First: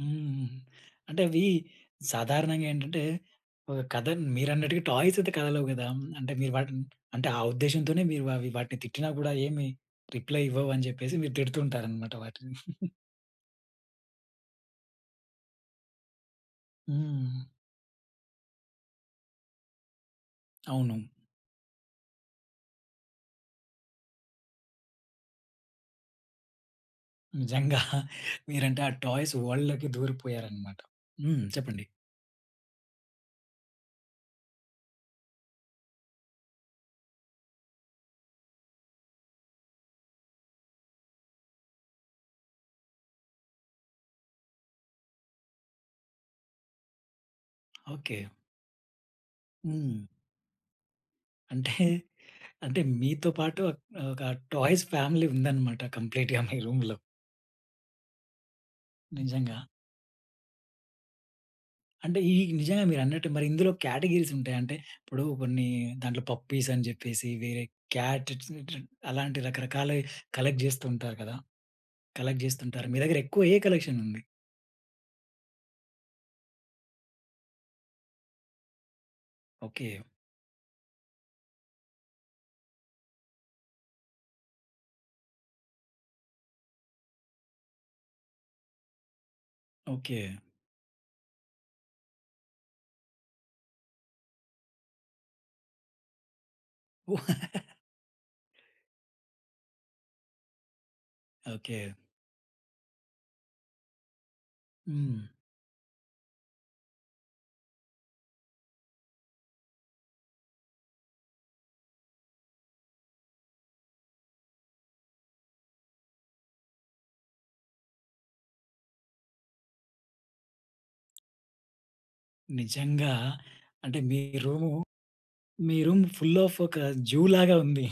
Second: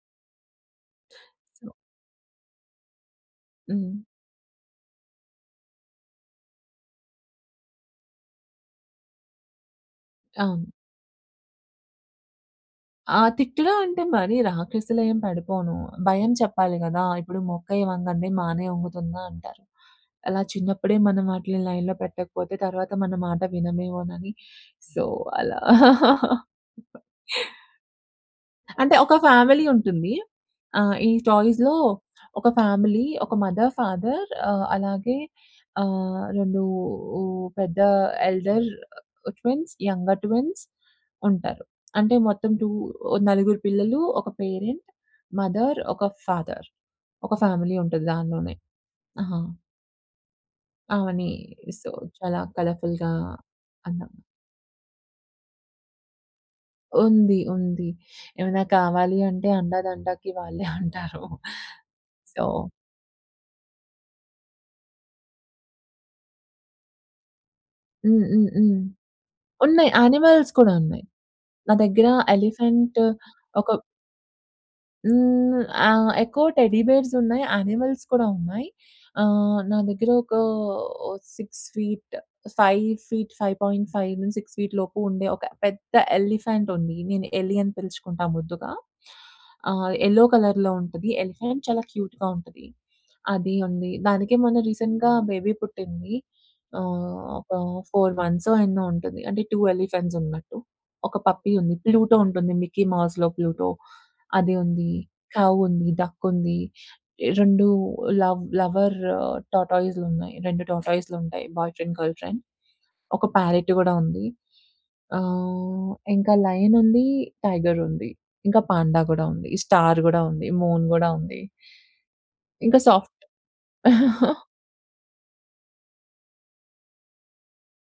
హ్మ్. అంటే అవి సాధారణంగా ఏంటంటే ఒక హ్మ్. కథ మీరన్నట్టుగా టాయ్స్ అయితే కథలవు కదా. అంటే మీరు వాటిని అంటే ఆ ఉద్దేశంతోనే మీరు అవి వాటిని తిట్టినా కూడా ఏమి రిప్లై అవును. ఇవ్వవు అని చెప్పేసి మీరు తిడుతూ ఉంటారనమాట వాటిని. ఆ! తిట్లూ అంటే మరి రాక్షసీలా ఏం పడిపోను. భయం చెప్పాలి కదా! ఇప్పుడు హ్మ్. 'మొక్కై వంగది మానై వంగుతుందా' అంటారు. అలా చిన్నప్పుడే అవును. మనం వాటిని లైన్‌లో పెట్టకపోతే తర్వాత మన మాట వినమేమోనని సో అలా. నిజంగా. మీరంటే ఆ అంటే ఒక టాయ్స్ ఫ్యామిలీ వర్ల్‌డ్‌లోకి ఉంటుంది. దూరిపోయారు అన్నమాట. ఆహ్, ఈ హ్మ్. టాయ్స్‌లో చెప్పండి. ఒక ఫ్యామిలీ, ఒక మదర్, ఫాదర్ ఆహ్, అలాగే ఆహ్, రెండు పెద్ద ఎల్డర్ ట్విన్స్, యంగర్ ట్విన్స్ ఉంటారు. అంటే మొత్తం 2 నలుగురు పిల్లలు ఒక పేరెంట్, మదర్ ఒక ఫాదర్ ఒక ఫ్యామిలీ ఉంటది ఓకె. దాంట్లోనే. ఆ! హ్మ్. ఆమెని అంటే, సో చాలా అంటే కలర్ఫుల్‌గా మీతో పాటు ఆహ్, అన్నా. ఆహ్, ఒక టాయ్స్ ఫ్యామిలీ ఉందన్నమాట. కంప్లీట్‌గా మీ రూమ్‌‌లో. ఉంది, ఉంది. ఏమైనా కావాలి అంటే నిజంగా. అండదండకి వాళ్ళే అంటారు. అంటే ఈ సో ఈ నిజంగా మీరన్నట్టు మరి ఇందులో కాటగరీస్ ఉంటాయా? అంటే ఇప్పుడు కొన్ని దాంట్లో పప్పీస్ అని చెప్పేసి వేరే క్యాట్ హుహుహు. అలాంటి రకరకాల ఉన్నాయి. యానిమల్స్ కలెక్ట్ కూడా చేస్తూ ఉన్నాయి. ఉంటారు కదా. నా దగ్గర కలెక్ట్ చేస్తుంటారు. మీ ఎలిఫెంట్ దగ్గర ఎక్కువ ఏ ఒక కలెక్షన్ ఉంది? హ్మ్. ఆహ్, ఎక్కువ టెడ్డీ బేర్స్ ఉన్నాయి. యానిమల్స్ కూడా ఉన్నాయి. ఆహ్, నా ఓకె. దగ్గర ఒక ఓ 6 ఫీట్ 5 ఫీట్, 5.5, 6 ఫీట్ లోపు ఉండే ఒక పెద్ద ఎలిఫెంట్ ఉంది. నేను 'ఎలి' అని పిలుచుకుంటా ముద్దుగా. ఆహ్, యెల్లో ఓకె. కలర్‌లో ఉంటది. ఎలిఫెంట్ చాలా క్యూట్‌గా ఉంటది, అది ఉంది. దానికి మొన్న రీసెంట్‌గా బేబీ పుట్టింది. ఆహ్, ఒక 4 మంత్స్ ఎన్నో ఉంటుంది. అంటే టు ఎలిఫెంట్స్ ఉన్నట్టు. ఒక పప్పీ ఉంది. ఓకె. ప్లూటో ఉంటుంది. మిక్కీ మౌస్‌లో ప్లూటో అది ఉంది. హ్మ్. కౌ ఉంది, డక్ ఉంది. రెండు లవ్ లవర్ టార్టోస్ ఉన్నాయి. రెండు టార్టోస్‌లు ఉంటాయి. బాయ్ ఫ్రెండ్, గర్ల్ ఫ్రెండ్ ఒక ప్యారట్ కూడా ఉంది. ఆహ్, ఇంకా లయన్ ఉంది. టైగర్ ఉంది. ఇంకా పాండ కూడా ఉంది. స్టార్ కూడా ఉంది. మూన్ కూడా ఉంది. ఇంకా నిజంగా. సాఫ్ట్ అంటే మీ రూము, మీ రూమ్ ఫుల్ ఆఫ్ ఒక జూ లాగా ఉంది.